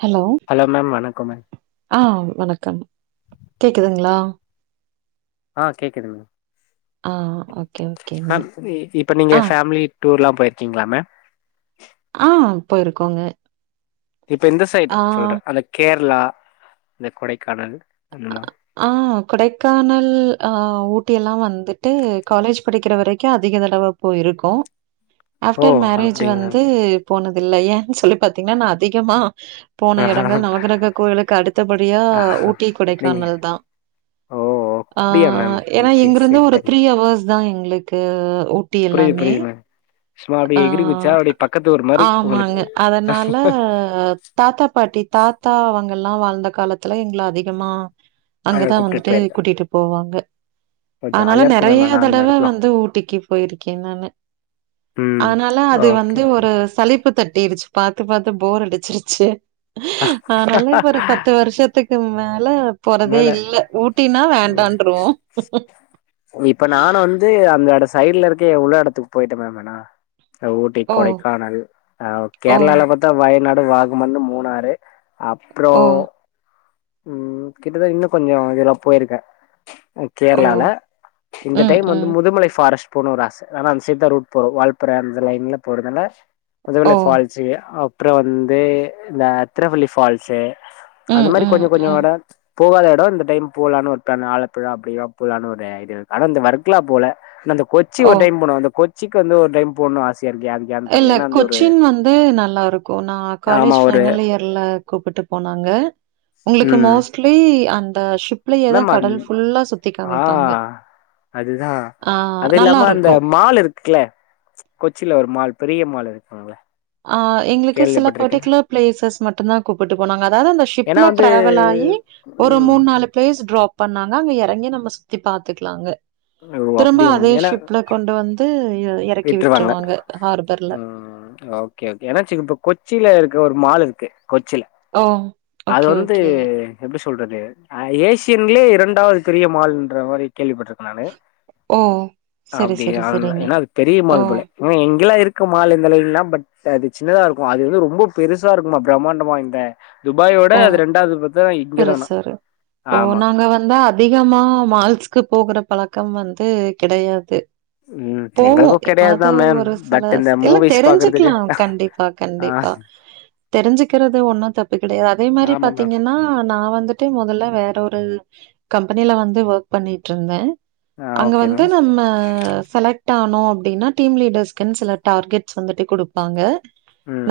Hello hello ma'am வணக்கோ மே ஆ வணக்கம் கேக்குதுங்ளா ஆ கேக்குது மேம் ஆ ஓகே ஓகேங்க. மேம் இ இப்ப நீங்க ஆ ஃபேமிலி டூர்லா போயிருக்கீங்களா மேம் ஆ போயிருக்கோங்க இப்ப இந்த சைடு ஆ சொல்றே அந்த கேரளா இந்த கொடைக்கானல் அதலா ஆ கொடைக்கானல் ஆ ஊட்டியெல்லா வந்துட்டு காலேஜ் படிக்கிற வரைக்கு அதிக தடவ போயிருக்கோ ஓ ஆஃப்டர் மேரேஜ் அப்டிங்களா வந்து போனதுல்ல ஏ சொல்லி பாத்தீங்கன்னா நா அதிகமா போன இடங்கள் நவகிரக கோயிலுக்கு அடுத்தபடியா ஊட்டி கொடைக் நீங்க கானல்தா ஓ ஆ அப்டியா மேம் ஏனா ஓகே இங்கிருந்து சரி ஒரு தண்ணி த்ரீ ஹவர்ஸ் தா எங்களுக்கு ஊட்டி புரியுது எல்லாமே புரியுது மேம் சும்மா ஆ அப்டியே எகிறி குதிச்சா அப்டியே பக்கத்து ஊர் மாரி உங்களுக்கு ஆமாங்க அதனால தாத்தா பாட்டி தாத்தா அவங்கல்லா வாழ்ந்த காலத்துல எங்கள அதிகமா அங்க அங்கதா கூப்ட்டுட்டு வந்துட்டு போயிருக்க கூட்டிட்டு போவாங்க அனால ஜாலியா இருக்கு மேம் நெறைய ஆனா அந்த தடவ எடத்துல வந்து ஊட்டிக்கு போயிருக்கே நானு ம் அனால அது ஓகே வந்து ஒரு சளிப்பு தட்டிருச்சு பாத்து பாத்து போர் அடிச்சிருச்சு அனால இப்ப ஒரு பத்து வருஷத்துக்கு மேல போறதே மேல இல்ல ஊட்டினா வேண்டான்ருவோ இது அந்த எட சைட்ல இருக்க எவ்ளோ எடத்துக்கு போயிட்டே மேம் அனா ஊட்டி ஓ! கொடைக்கானல் அ ஓ! கேரளால பாத்தா வயநாடு வாகமன் மூணாறு அப்றோ ஓ! ம் கிட்டத இன்னு கொஞ்சோ இதுல்லா போயிருக்கே ஓ! கேரளால இந்த ம், டைம் வந்து ம். முதுமலை ஃபாரஸ்ட் போனு ஒரு ஆச ஆனா அந்த சைட் ரூட் போறோ வால்பாற அந்த லைன்ல போறதுல ஓ! முதுமலை ஃபால் ஸூ அப்றோ வந்து இந்த திருவள்ளி ஃபால்ஸு ம் ம் ம் அ போகாத எடோ இந்த டைம் போலானு ஒரு ப்ளான் ஆலப்புழா அப்டிலா போலானு ஒரு ஐடியா ஆனா இந்த வர்குலா போல அந்த கொச்சி ஓ! ஒரு டைம் போனு அந்த கொச்சிக்கு வந்து ஒரு டைம் போனுன் ஆசையாருக்கு ஏ இல்ல கொச்சின் வந்து நல்லாருக்கு நா ஆமா காலேஜ் ஒரு ஃபைனல் இயர் இல்ல கூப்பிட்டு போனாங்க உங்களுக்கு ம் மோஸ்ட்லி அந்த ஷிப் லயேதா மேம் அந் கடல் ஃபுல்லா சுத்தி ஆ காமிப்பாங்க அதுதா ஆ அது இல்லாம அந்த நல்லாருக்கும். மால் இருக் குல கொச்சில ஒரு மால் பெரிய மால் இருக்குங்ள ஆ எங்களுக்கு சில பர்டிகுலர் பிளேசஸ் மட்டுந்தா கூப்புட்டு போனாங்க அதாது அந்த ஷிப்ல ஏன்னா வந்து டிராவல் ஆயி ஒரு ம் முண் நாலு பிளேஸ்சு ட்ராப் பண்ணாங்க அங்க எறங்கி நம்ம சுத்தி பாத்துக்கலா அங்க ஓ திரும்ப அப்டியா மேம் அதே ஏன்னா ஷிப்ல கொண்டு வந்து எ எறக்கி விட்ருவாங்க ஹார்பர்ல கே ஏனாச்சிங்க இப்ப கொச்சில இருக்க ஒரு மால் இருக்கு கொச்சில ஓ! அது ஓகே, வந்து ஓகே. எப்டி சொல்றது அ ஏசியன்லே இரண்டாவது பெரிய மால்லுன்ற மாரி கேள்விப்பட்ட நானு ஓ! சரி, அப்டியா சரி, அல் சரிங்க. ஏனா அது பெரிய ஓ! மால் போல இங்கெல்லா இருக்கு மால் இந்த லைன்லா பட் அது சின்னதா இருக்கு அது வந்து ரொம்ப பெருசா இருக்குமா பிரம்மாண்டமா இந்த துபாயோட ஓ! அது ரெண்டாது பெருசரு ஓ நாங்க வந்தா அதிகமா மால்ஸ்கு போகுற பழக்கம் வந்து கிடையாது ம் போவோ எங்களுக்கு கெடையாதுதா எப்பாது மேம் ஒரு பட் சில இந்த இல்ல மூவிஸ் பாக்குறதுக்கு தெரிஞ்சுக்லா கண்டிபா ஆ கண்டிபா தெரிஞ்சுக்கிறது ஒன்னு தப்பு கிடயாது அதே மாரி ஆமா மேம் பாத்தீங்கன்னா ஆ நா வந்துட்டு மொதல்ல வேற ஒரு கம்பெனில வந்து ஒர்க் பண்ணிட்ருந்தே ஆ அங்க ஓகே வந்து மேம் நம்ம செலக்ட் டானோ அப்டினா டீம் லீடர்ஸ்க்குனு சில டார்கட்ஸ் வந்துட்டு குடுப்பாங்க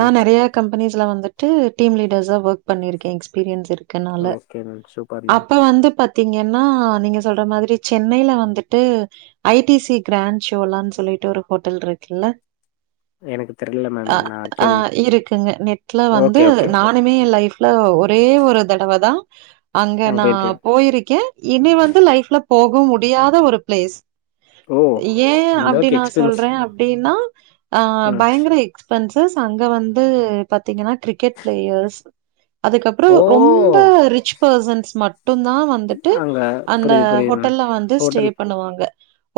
நா நெறைய கம் பெனிஸ்ல வந்துட்டு டீம் லீடர்ஸா ஒர்க் பண்ணிருக்கே எக்ஸ்பீரியன்ஸ் இருக் க்னால ஓகே மேம் சூப்பர் மேம் அப்ப வந்து பத் த்திங்கனா நீங்க சொல்ற மாதிரி சென்னைல வந்துட்டு ஐ டி சி கிராண்ட் ஷோலான் சொல்லிட்டு ஒரு ஹோட்டல்ருக்குல்ல எனக்கு தெர்ல மேம் அ நா ஆ கேள்வி இருக்குங்க நெட்ல வந்து ஓகே ஓகே மேம் நா ன்னுமே என் லைஃப்ல ஒரே ஒரு தடவ தா அங்க நா போயிருக்கே இனி வந்து லைஃப்ல போககு முடியாத ஒரு பிளேஸ் ஓ ஏன் அந்த அப்டி அளவுக்கு நா எக்ஸ்பென்ஸ் சொல்ற அப்டினா ஆ ம் பயங்கர எக்ஸ் பன்சஸ் அங்க வந்து பாத்திங்கனா கிரிக்கெட் பிளேயர்ஸ் அதுக்கப்றோ ஓ ரொம்ப ரிச் பர்சன்ஸ் மட்டுந்தா வந் வந்துட்டு அங்க அந்த புரியுது புரியுது மேம் ஹோட்டல வந்து ஸ்டே ஹோட்டல் பண்ணுவாங்க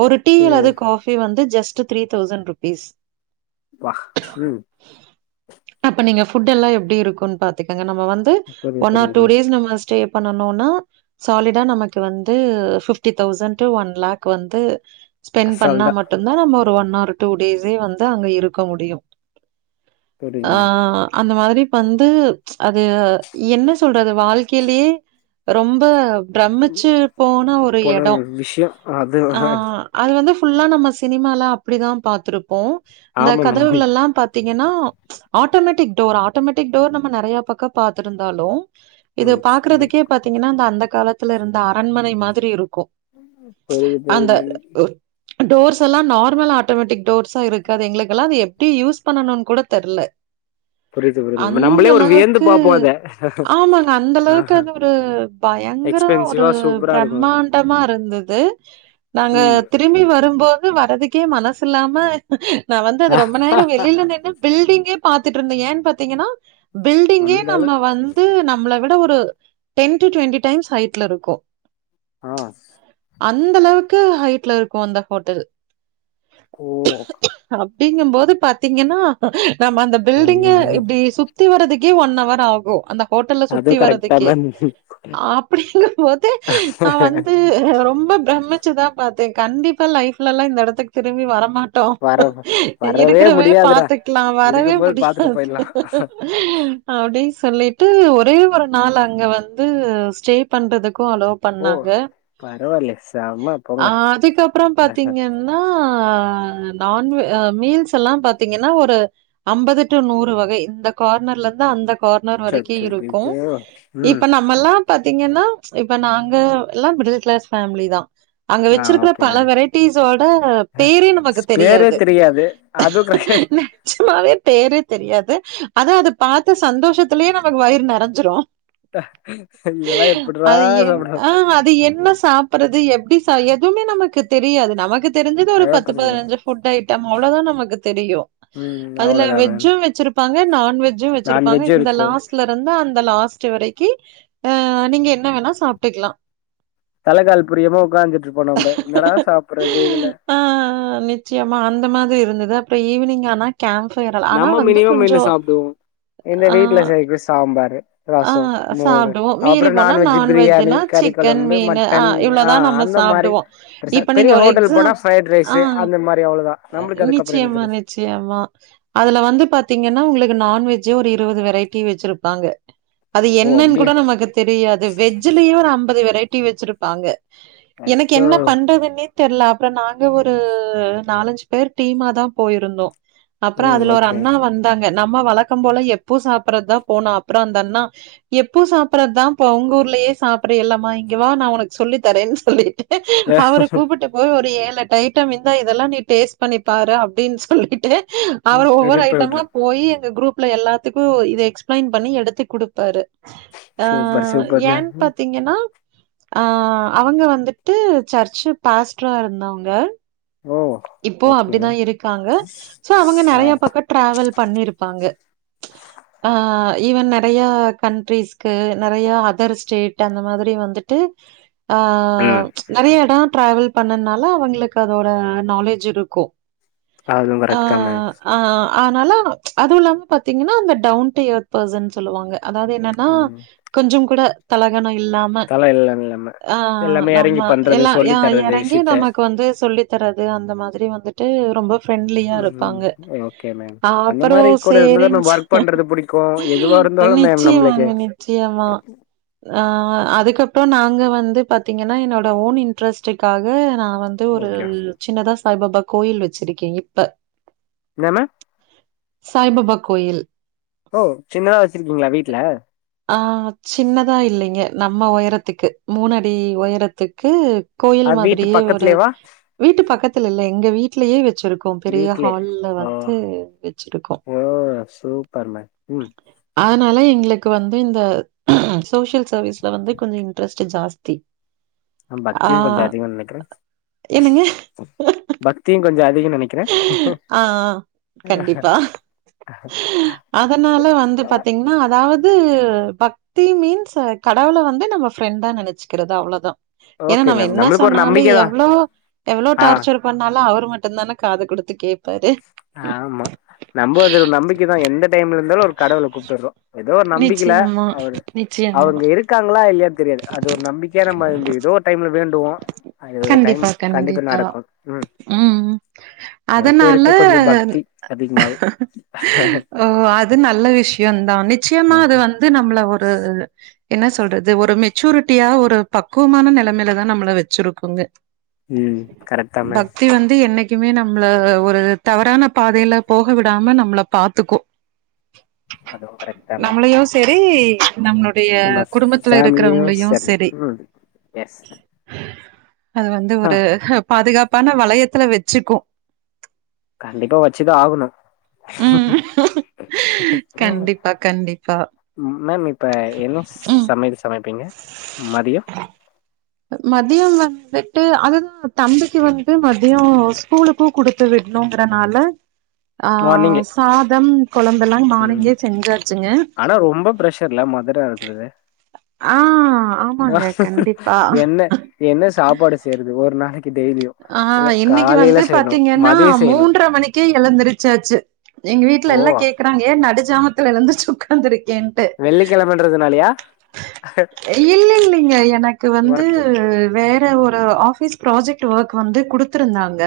ஒரு டீ ஓ அல்லது காஃபி வந்து ஜஸ்ட் த்ரீ தௌசண்ட் ரூபீஸ் ப்பா ம் அப்ப நீங்க ஃபுட்டெல்லா எப்டிருக்குன் பாத்துக்கங்க நம்ம வந்து புரியுது ஒன் ஆர் டூ புரியுதுங்க டேஸ் நம்ம ஸ்டே பண்ணனோனா சாலிடா நமக்கு வந்து fifty thousand to one lakh வந்து ஸ்பெண்ட் பண்ணா அசால்டா மட்டுந்தா நம்ம ஒரு ஒன் ஆர் டூ டேஸே வந்து அங்க இருக்க முடியு ஆ புரியுதுங்க அந்த மாதிரி வந்து அது என்ன சொல்றது வாழ்க்கைலே ரொம்ப பிரமிச்சு போன ஒரு போன எடோ விஷயம் அது ஆ அது வந்து ஃபுல்லா நம்ம சினிமால அப்டிதா பாத்ருப்போ இந்த ஆமா மேபி கதவுகலெல்லா பாத் பாத்திங்கன்னா ஆட்டோமேட்டிக் டோர் ஆட்டோமேட்டிக் டோர் நம்ம நெறையா பக்க பாத்துருந்தாலு இது ம் பட் பாக்குறதுக்கே பாத்திங்கனா அந்த அந்த காலத்துல இருந்த அரண்மனை மாதிரி இருக்கு புரியுது அந்த புரியுதுங்க உ டோர்ஸ் எல்லா நார்மல் ஆட்டோமேட்டிக் டோர்ஸா இருக்காது எங்ளுக்கெல்லா அது எப்டி யூஸ் பண்ணணுன் கூட தெர்ல புரிது புரிதும் அந்த நம்மளே ஒரு வியந்து அளவுக்கு பாப்போ அத ஆமாங்க அந்த அளவுக்கு ஆஹா அது ஒரு பயங்கர ஒரு எக்ஸ்பென்சிவா சூப்பரா இருக்கும் பிரம்மாண்டமா இருந்தது நாங்க ம் திப் திரும்பி வரும்போது வரதுக்கே மனசில்லாம நா வந்து அத ரொம்ப நேரோ வெளில நின்னு பில்டிங்கே பாத்துட்ருந்தே ஏன் பாத்திங்கனா பில்டிங்கே வந்தாலும் நம்ம வந்து நம்ள விட ஒரு டென் டு ட்வெண்டி டைம்ஸ் ஹைட்ல இருக்கு ஆஸ் அந்தளவுக்கு ஹைட்ல இருக்கு அந்த ஹோட்டல் ஓ அப்டிங்கம்போது பாத்தெங்கனா நம்மந்த பில்டிங்க இப்டி சுத்தி வரதுக்கே ஒன்னவர் ஆகூ அந்த ஹோட்டல்ல அதுவும் சுத்தி கரெக்டா வரதுக்கே தான் அப்டிங்கும் போது நா வந்து ரொம்ப பிரம்மி சுதா பாத்தே கண்டிப்பா லைஃப்லலா இந்தெடத்துக் திரும்பி வர மாட் டோ வர வரவே இருக்றவே முடியாதுடா பாத்துக்லா வரவே இருக்கும்போது பாத்துட்டு முடியாது போயிடலாம் அப்டிஸ் சொல்லிட்டு ஒரே ஒரு நாள் அங்க வந்து ஸ்டே பண்றதுக்கு அளோ ஓ பண்ணாங்க பரவாயில்ல செம ஆ போங்க அதுக்கப்றோ பாத்தெங்கன் னாஹ் நான்வெ அ மீல்ஸெல்லா பாத்தெங்கன்னா ஒரு ஐம்பது டு நூறு வகை இந்த கார்னர்லந்து அந்த கார்னர் வரைக்கு இருக்கு அச்சச்சோ ம் இப்ப நா மல்லா பாத்திங்கன்னா இப்ப நாங்க எல்லா மிடில் கிளாஸ் பேஃம்லிதா அங்க ஆ வச்சிருக்ற ஓகே மேம் பல வெரைட்டீஸோட பேரே நமக்கு பேரே தெரியாது அது ந ச்சமாவே பேரே தெரியாது அதா அத பாத்த சந்தோஷத்துலையே நமக்கு வயிறு நெரஞ்சிரூ இதெல்லா எப்புட்றா அது என் சாப்ட ஆஹ் அது என்ன சாப் புறது எப்டி ச எதுமே நமக்கு தெரியாது நமக்கு தெரிஞ்சது ஒரு அதா பத்து பாத்துக்கங்க பதினஞ்சு ஃபுட் ஐட்டம் அவ்ளோதா நமக்கு தெரியு ம் அதுல அவ்ளோதா மேம் வெஜ்ஜு வெச்சிருப்பாங்க நான்வெஜ் நான்வெஜ்ஜு இருக்கு ஸ்லருந்து அந்த லாஸ்டு வரைக்கி அஹ் நீங்க என்ன வேணா சாப்டுக்லா தலைக்கால் புரியாம உக்காந்துட்ருப்போ நம்ம என்னடா சாப்புட்றது இதுல ஆஹ் நிச்யமா அந்த மாதிரி இருந்தது அப்றொ ஈவினிங் ஆனா கேம்ப்ஃபயரல் ஆனா வந்து கொஞ்சோ இந்த வீட்ல செரிக்கு சாம்பாரு ஆ ரசொ மோரு சாப்டுவோம். மீறி அப்றோ போனா நான்வெஜு பிரியாணி நான்வெஜ்னா கறி சிக்கன், கொழம்பு மீனு ஆ மட்டன் ஆ இவ்ளோதான் நம்ம அந்த மாரி சாப்டுவோம். பெருசா இப்ப பெரிய நீங்க ஒரு ஹோட்டல் எக்ஸாம் போனா ஃபைட் ஆ ரைஸூ அந்த மாரி அவ்ளோதா நம்ளுக்கு அதுக்கப்றோ என்னத்த பே சியமா அதுல வந்து பாத்திங்கனா உங்ளுக்கு நான்வெஜ்ஜே ஒரு இருவது வெரைட்டி வெச்சிருப்பாங்க அது ஓ என்னன் கூட அப்டியா நமக்கு தெரியாது வெஜ்ஜுலயு ஒரு ஐம்பது வெரைட்டி வெச்சிருப்பாங்க எனக்கு அச்சோ என்ன பண்றதுன்னே தெர்ல அப்றொ நாங்க ஒரு நாலஞ்சு பேர் டீமாதா போயிருந்தோ அப்றோ ம் அதுல ஒரு ஓகே அண்ணா வந்தாங்க நம்ம வழக்கம் போல எப்போ சாப்புட்றதா போனோ அப்புறோ அந்தண்ணா எப்போ சாப்புட்றதாம்ப்பா ஒங்கூர்லயே சாப்புட்றயெல்லமா இங்கவா நா ஒனக் சொல்லி தரேன்னு சொல்லிட்டு எ அவரு கூப்புட்டுப் ஓ ஒரு ஏழெட்டைட்டம் இந்தா இதெல்லா நீ டேஸ்ட் பண்ணிப்பாரு அப்டின் சொல்லிட்டு ம் அவர் ஒவ்வொரு எடிட் பண்ணி விட்றே ஐட்டமா போய் எங்க குரூப்ல எல்லாத்துக்கு இது எக்ஸ்பிளைன் பண்ணி எடுத்து குடுத்தாரு ஆ சூப்பர் சூப்பர் மேம் ஏன் பாத்தீங்கன்னா ஆ அவங்க வந்துட்டு சர்ச் பாஸ்ட்ரா இருந்தவங்க ஓ இப்போவு ஓகே அப்டிதா மேம் இருக்காங்க சோ அவங்க ஆ நெறைய பக்கோ டிராவல் பண்ணிருப்பாங்க ஆ ஈவன் நெறையா கண்ட்ரிஸ்க்கு நெறையா அதர் ஸ்டேட் அந்த மாதிரி வந்துட்டு ஆ ம் நெறைய எடோ டிராவல் பண்ணனால அவங்களுக்கு அதோட நாலேஜ் இருக்கு அதுவு ஆ கரெக்ட் தா மேம் ஆ அதனால அதுவு இல்லாம பாத்தீங்கன்னா அந்த டவுன் டு இயர்த் பர்சன் சொல்லுவாங்க அதாவ்து என்னனா ம் கொஞ்சம் கூட தலகணம் இல்லாம் ம தலயில்ல இல்லாம ஆ எல்லாமே நம்ம எறங்கி பண்றது எல்லா ய சொல்லி தர்றது எறங்கி விஷயத்த நமக்கு வந்து சொல்லி தறது அந்த மாதிரி வந்துட்டு ரொம்ப ஃப்ரெண்ட்லியா ம் இருப்பாங்க ஓகே மேம் ஆ அந்த அப்பறோ மாரி கூட இருந்ததா சரின் மேம் சொ ஒர்க் பண்றது புடிக்கு எதுவா இருந்தாலு மேம் நம்ளுக்கு நிச்சயமாங்க நிச்சயமா ஆ அதுக்கப்பறோ நாங்க வந்து பாத்தீங்கன்னா என்னோட ஓன் இன்ட்ரெஸ்டுக்காக நா வந்து டு ஒரு ஓகே சின்னதா சாய்பாபா கோயில் வச்சிருக்கே இப்ப என்னாம சாய்பாபா கோயில் ஓ சின்னதா வச்சிருக்கீங்களா வீட்ல ஆ சின்னதா இல்லைங்க நம்ம ஒயரத்துக்கு மூணடி ஒயரத்துக்கு கோயில் அது வீட்டு மாதிரியே ஒரு பக்கத்துலேவா வீட்டு பக்கத்துல இல்ல எங்க வீடலயே வச்சிருக் கோ பெரிய வீட்லே ஹால்ல ஓ வந்து வெச்சிருக்கோ ஓ சூப்பர் மேம் ம் அதனால எங்களுக்கு வந்து இந்த சோசியல் சர்வீஸ்ல வந்து கொஞ்சொ இன்ட்ரெஸ்ட் ஜாஸ்தி ஆ பக்தியு கொஞ்சொ அதிகொ நெனைக்கிறே என்னங்க? பக்தியு கொஞ்சொ அதிகோ நெனைக்கிறே ஆ கண்டிப்பா அதனால வந்து ஆ பாத்தீங்கன்னா அதாவ்து பக் தி மீன்ஸ் அ கடவுள வந்து நம்ம ஃப்ரெண்டா நெனைச்சுக்கிறது அவ்ளோதா ஏனா ஓகே நம்ம மேம் என்ன நம்மளுக்கு ஒரு சொன்னாலு நம்பிக்க தா எவ்ளோ எவ்ளோ ஆ டார்ச்சர் பண்ணாலு அவரு மட்டுந்தானே காது குடுத்து கேப்பாரு ஆமா நம்ப அதொரு நம்பிக்கதா எந்த டைம்ல இருந்தாலு ஒரு கடவுள கூப்ட்டுறோ எதோ ஒரு நம்பிக்கைல நிச்சயமா, அவர் நிச்சயமா. அவங்க இருக் காங்களா இல்லையனு தெரியாது அது ஒரு நம்பிக்கையா நம்ம இந்த எதோ ஒரு டைம்ல வேண்டுவோ அ இதோது டைம் கண்டிப்பா நடக்கும் ம் ம் எனக்கு அதனால இருக்கு கொஞ்சோ பக்தி அதிகமாவே ஓ அது நல்ல விஷயோந்தா நிச்சயமா அது வந்து நம்மள ஒ ரு என்ன சொல்றது ஒரு மெச்சூரிட்டியா ஒரு பக்குவமான நிலைமைல தா நம்மள வச்சிருக்குங்க ம் கரெக்ட் தா மேம் பக்தி வந் து என்னைக்குமே நம்மள ஒரு தவறான பாதைல போக விடாம நம்மள பாத்துக்கூ அதுவு கரெக்ட் தா மேம் நம்மளையு சரி நம்மளோ டைய நம்ம குடும்பத்துல ஃபேமிலியு இருக்குறவங்களையு சரி ம் எஸ் அது வந்து ஆ ஒரு பாதுகாப்பான வளையத்துல வச்சுக்கு கண்டிப்பா வச்சுதா ஆகணு ம். [unintelligible] இக்கா ம் மேம் இப்ப என்ன சமையல் சமைப்பீங்க மதியொ மத்தியொம் வந்துட்டு அதுதா தம்பிக்கு வந்து மத்தியோ ஸ்கூலுக்கு குடுத்து விட்ணுங்கறனால ஆ மார்னிங்கே சாதம் கொழம்பெல்லா ம் மானிங்கே செஞ்சாச்சுங்க ஆனா ரொம்ப ப்ரெஷர்ல மதுர இருந்தது ஆ ஆமாங்க கண்டிப்பா என்ன என்ன சாப்பாடு செய்றது ஒரு நாளெக்கி டெய்லியு ஆ இல்ல இன்னெக்கி காலையில வந்து செய்யணு பாத்தீங்கன்னா மதிய செய்யணு மூன்றர மணிக்கே எழுந்துருச்சாச்சு எங்க ஓ வீட்ல எல்லா கேக்றாங்க ஏன் நடுஜாமத்துல எழுந்துருச்சு உக்காந்துருக்கேன் வெள்ளிக்கெழமன்றதுனாலயா இல் இல் இல்லெங்க எனக்கு வந்து ஒர்க்கு வே ட ஒரு ஆஃபீஸ் ப்ராஜெக்ட் வேர்க் வந்து குடுத்திருந்தாங்க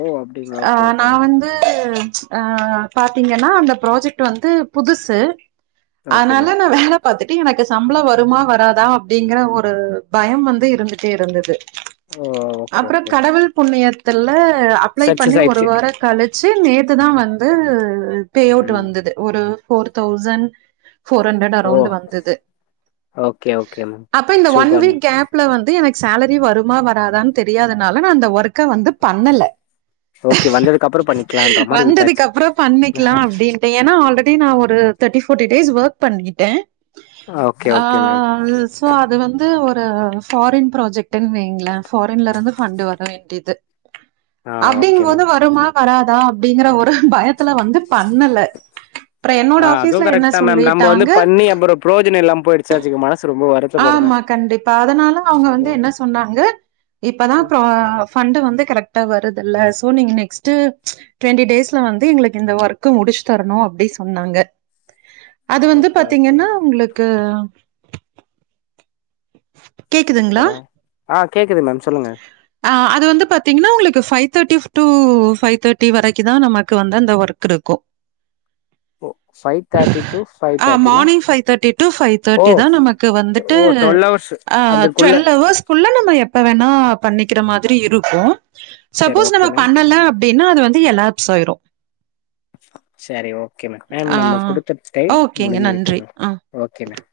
ஓ அப்டிங்களா ஆ ஓகே ஓகே நா மேம் வந்து ஆ பாத்தீங்கன்னா அந்த ப்ராஜெக்ட் வந்து புதுசு ஓகே அத்னால மேம் நா வேல பாத்துட்டு எனக்கு சம்ளோ வருமா வராதா அப்டிங்கற ஒரு பயம் வந்து இருந்துட்டே இருந்துது ஓ ஓகே அப்பொறொ ஓகே மேம் கடவுள் புண்ணியத்துல அ அப்ளை பண்ணி சக்சஸ் ஒரு ஆயிடுச்சு வாரொ கழிச்சு நேத்து தா வந்து பே அவுட் ம் வந்தது ஒரு ஃபோர் தௌசண் ஃபோர் ஹண்ட்ரட் ஓ அரௌண்ட் வந்தது ஓகே ஓகே மேம் அப்ப இந்த one super week ma'am gap ல வந்து எனக்கு சேலரி வருமா வராதான்னு தெரியாதனால நா அந்த வர்க்க வந்து பண்ணல ஓகே வந்ததுக்கு அப்புறோ பண்ணிக்கலான்ற மாரி வந்ததுக்கு விட்டாச்சு அப்றொ பண்ணிக்லா அப்பிடின் டெ எனா ஆல்ரெடி நா ஒரு தேட்டி ஃபோட்டி டேஸ் வேர்க் பண்ணிட்டே ஓகே ஓகே மேம் ஆல்ஸ் கோ அது வந்து ஒரு ஃபாரின் ப்ராஜெக்ட்ன்னு வைங்களே ஃபாரின்ல இருந்து ஃபண்டு வர வேண்டிது ஆ ஓகே மேம் அப்டிங்கும்போது வருமா வராதா அப்டிங்கற ஒரு பயத்துல வந்து பண்ணல அப்றொ என்னோட ஆ ஆஃபீஸ்ல என்ன சொல்லிட்டாங்க ப்ரோஜனொ இல்லாம போய்டுச்சாச்சு மனசு ரொம்ப வரு ஆமா கண்டிப்பா அதனால அவ்ங்க வந்து என்ன சொன்னாங்க இப்பதா ம் ப்ரா ஃபண்டு வந்து கரக்ட்டா வருது இல்ல சோ நீங்க நெக்ஸ்ட்டு ட்வெண்ட்டி டேஸ்ல வந்து எங்களுக்கு இந்த வர்க்கு முடுச்சு தரணு அப்பிடி சொன்னாங்க அது வந்து ஓகே ஓகே பாத்தீங்கன்னா உங்களுக்கு கேக்குதுங்களா? கொற ஆ கேக்குது மேம் சொல்லுங்க அ அது வந்து பாத்தீங்கன்னா உங்களுக்கு ஃபைவ் தேட்டி ஃப் டூ ஃபைவ் தேட்டி வரக்கு தா நமக்கு வந்து அந்த வர்க் இருக்கு ஓ ஃபைவ் தேர்ட்டி டு ஃபைவ் ஆ தேர்ட்டினா மானிங் ஃபைவ் தேட்டி டூ ஃபைவ் ஓ தேட்டி தா நமக் கு வந்துட்டு ஓ டுவெல் ஹவர்ஸ் ஆ அதுக்குள்ள ட்வெல் ஹவர்ஸ் குள்ள நம்ம எப்ப வேணா பண்ணிக்கெற மாதிரி இருக்கு சரி சப்போஸ் நம்ம ஓகே மேம் பண்ணல அப்டின்னா அது வந்து எலாப்ஸ் ஆய்ரு செரி ஓகே மேம் மேம் ஆ. நம்ம குடுத்த டைம் ஓகேங்க. முடுஞ்சி விட்டது நன்றி. மேம் ஆ. Okay ma'am